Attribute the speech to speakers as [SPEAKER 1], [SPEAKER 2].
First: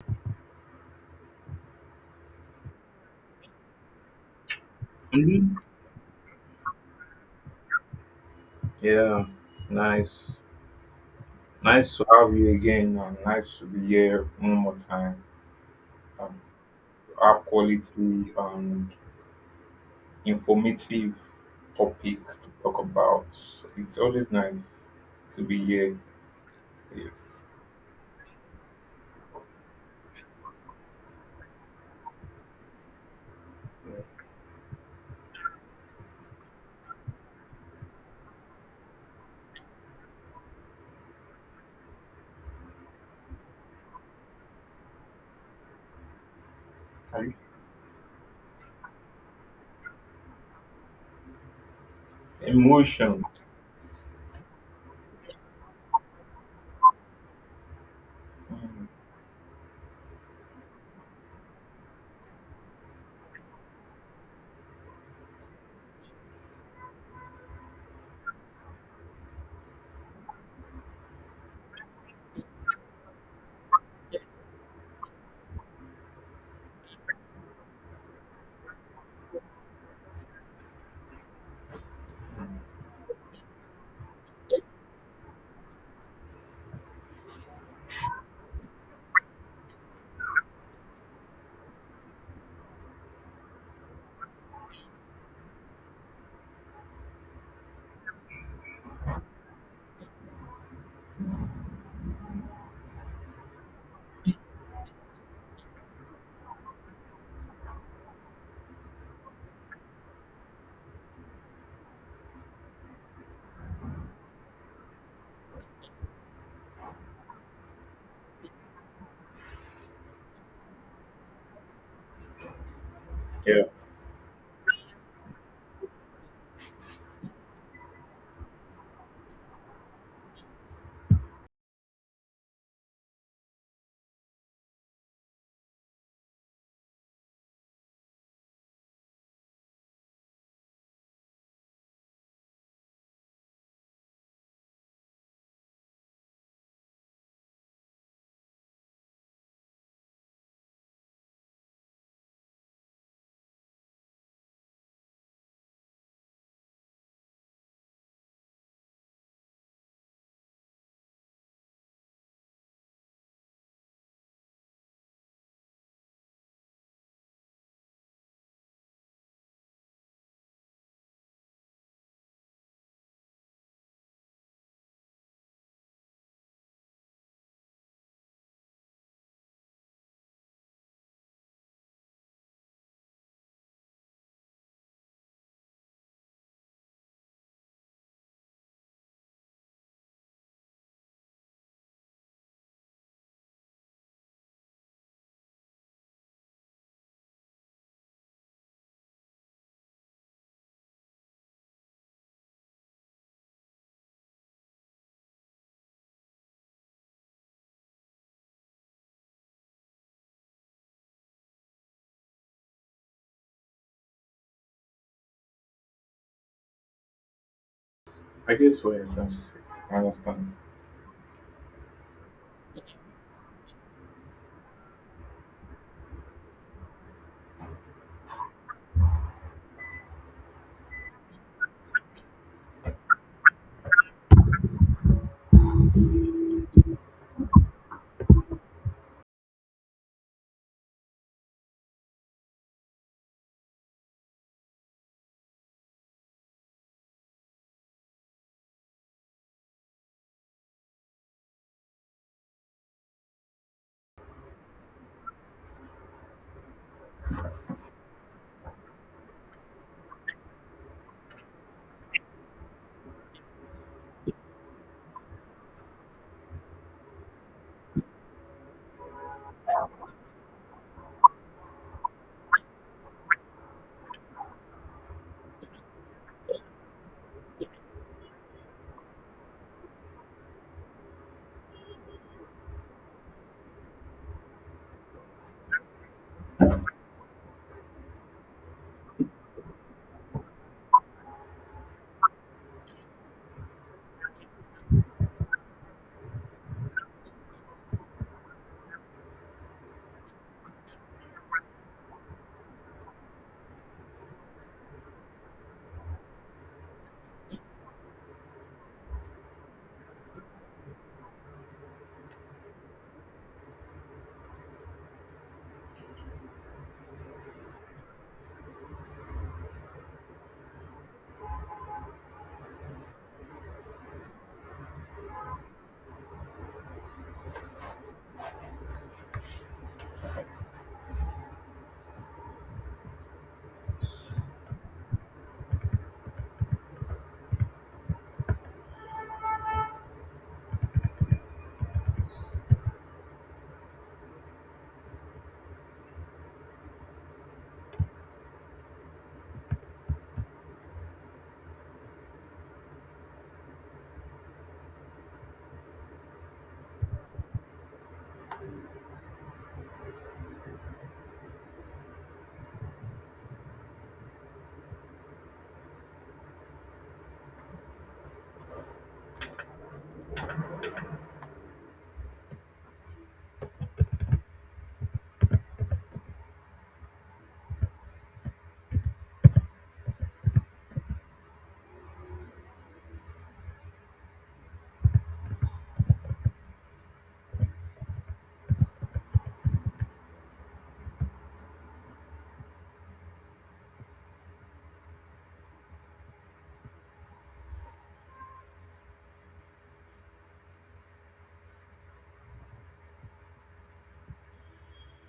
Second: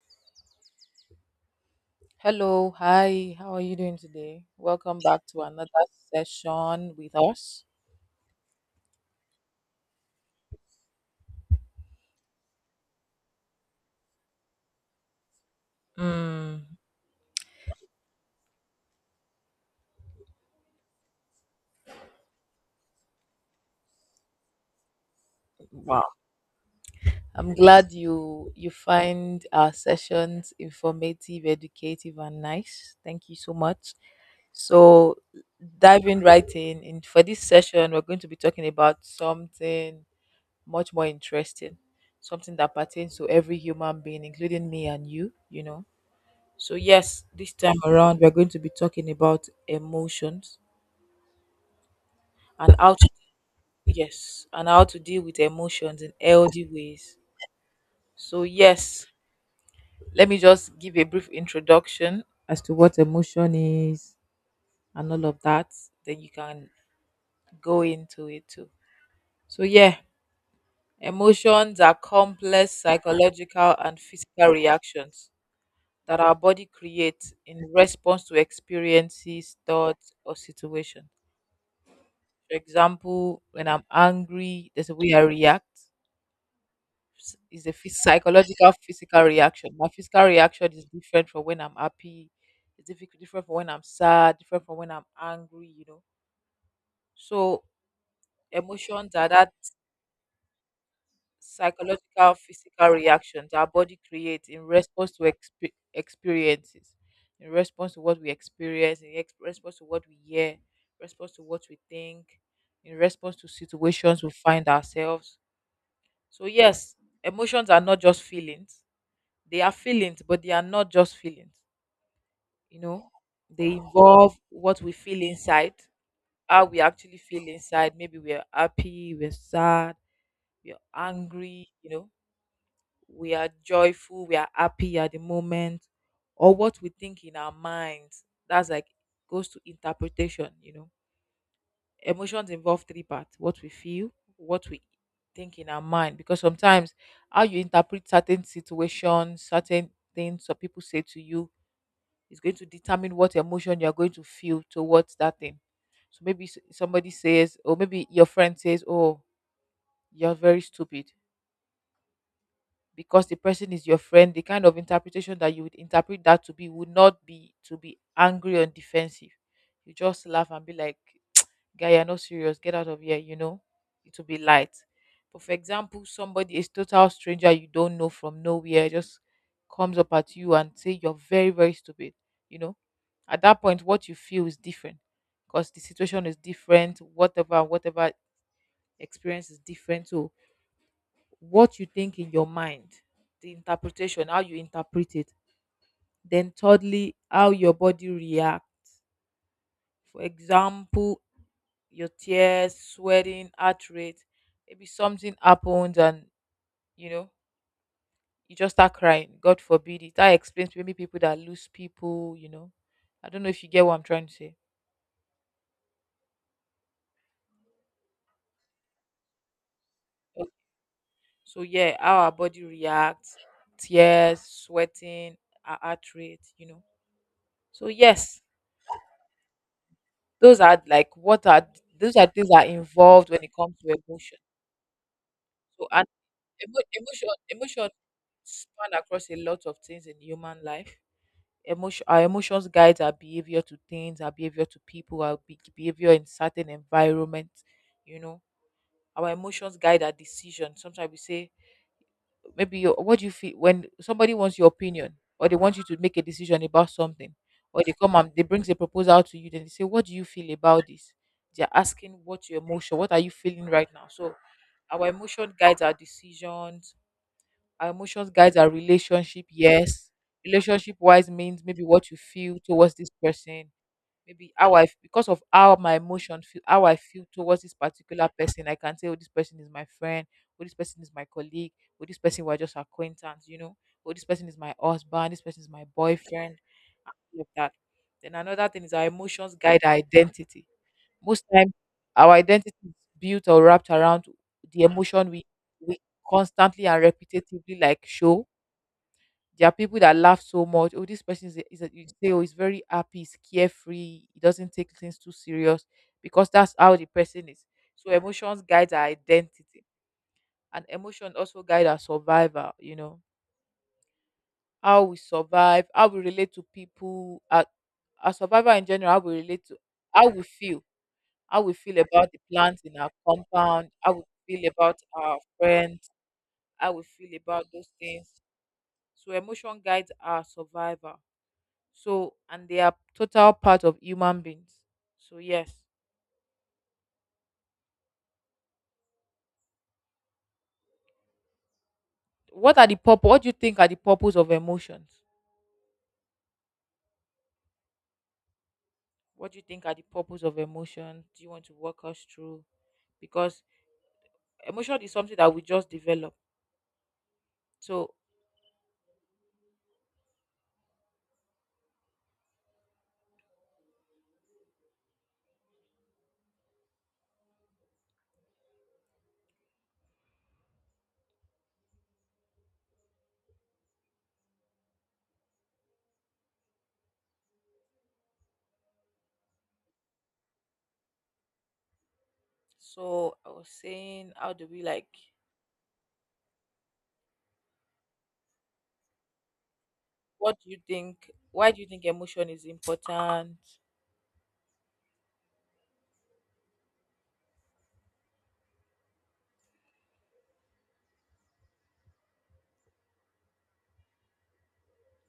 [SPEAKER 1] Hello, hi, how are you doing today? Welcome back to
[SPEAKER 2] Mhm.
[SPEAKER 1] another session with us.
[SPEAKER 2] Yeah, nice. Nice to have you again, and nice to be here one more time. Um,
[SPEAKER 1] Mm,
[SPEAKER 2] to have quality and informative topic to talk about. It's always nice to be here. Yes.
[SPEAKER 1] I'm glad you find our sessions informative, educative, and nice. Thank you so much. So diving right in for this session, we're going to be talking about something much more interesting, something that pertains to every human being, including me and you know. So yes,
[SPEAKER 2] And
[SPEAKER 1] this time around we're going to be talking about emotions and how to—
[SPEAKER 2] Emotion.
[SPEAKER 1] yes, and how to deal with emotions in healthy ways. So,
[SPEAKER 2] Mm,
[SPEAKER 1] yes, let me just give a brief introduction as to what emotion is and all of that. Then you can go into it too. So, yeah, emotions are complex psychological and physical reactions that our body creates in response to experiences, thoughts, or situations. For example, when I'm angry, there's a way I react. Is a psychological physical reaction. My physical reaction is different from when I'm happy. It's different from when I'm sad. Different from when I'm angry. You know, so emotions are that psychological physical reactions our body creates in response to experiences, in response to what we experience, in response to what we hear, response to what we think, in response to situations we find ourselves. So yes, emotions are not just feelings. They are feelings, but they are not just feelings. You know,
[SPEAKER 2] yeah,
[SPEAKER 1] they involve what we feel inside, how we actually feel inside. Maybe we are happy, we're sad, we're angry, you know, we are joyful, we are happy at the moment, or what we think in our minds. That's like goes to interpretation, you know. Emotions involve three parts: what we feel, what we think in our mind, because sometimes how you interpret certain situations, certain things some people say to you, it's going to determine what emotion you're going to feel towards that thing. So maybe somebody says, or maybe your friend says, "Oh, you're very stupid," because the person is your friend. The kind of interpretation that you would interpret that to be would not be to be angry and defensive. You just laugh and be like, guy, you're not serious, get out of here, you know, it will be light. But for example, somebody is total stranger, you don't know from nowhere, just comes up at you and say you're very very stupid, you know, at that point what you feel is different, because the situation is different, whatever whatever experience is different. So what you think in your mind, the interpretation, how you interpret it, then thirdly how your body reacts. For example, your tears, sweating, heart rate. Maybe something happens and, you know, you just start crying. God forbid it. That explains maybe people that lose people. You know, I don't know if you get what I'm trying to say.
[SPEAKER 2] I guess what you're trying to say. I understand.
[SPEAKER 1] So yeah, how our body reacts, tears, sweating, our heart rate. You know. So yes, those are like what are— those are things that are involved when it comes to emotion. So and emotion span across a lot of things in human life. Emotion, our emotions guides our behavior to things, our behavior to people, our behavior in certain environments. You know, our emotions guide our decisions. Sometimes we say, maybe you, what do you feel when somebody wants your opinion or they want you to make a decision about something, or they come and they brings a proposal to you, then they say, what do you feel about this? They're asking what your emotion, what are you feeling right now? So our emotion guides our decisions, our emotions guides our relationship, yes. Relationship wise means maybe what you feel towards this person, maybe how because of how my emotion feel, how I feel towards this particular person, I can say, oh, this person is my friend, oh this person is my colleague, oh this person we're just acquaintance, you know, oh this person is my husband, this person is my boyfriend, all of that. Then another thing is our emotions guide our identity. Most times our identity is built or wrapped around the emotion we constantly and repetitively like show. There are people that laugh so much. Oh, this person is a, you say, oh, he's very happy, he's carefree, he doesn't take things too serious because that's how the person is. So emotions guide our identity, and emotion also guide our survival. You know, how we survive, how we relate to people, our survival in general, how we relate to, how we feel, how we feel about the plants in our compound, how we feel about our friends, how we feel about those things. So emotion guides our survival. So, and they are total part of human beings. So, yes. What are the purpose? What do you think are the purpose of emotions? What do you think are the purpose of emotions? Do you want to walk us through? Because emotion is something that we just develop. So, so I was saying, how do we like? What do you think? Why do you think emotion is important?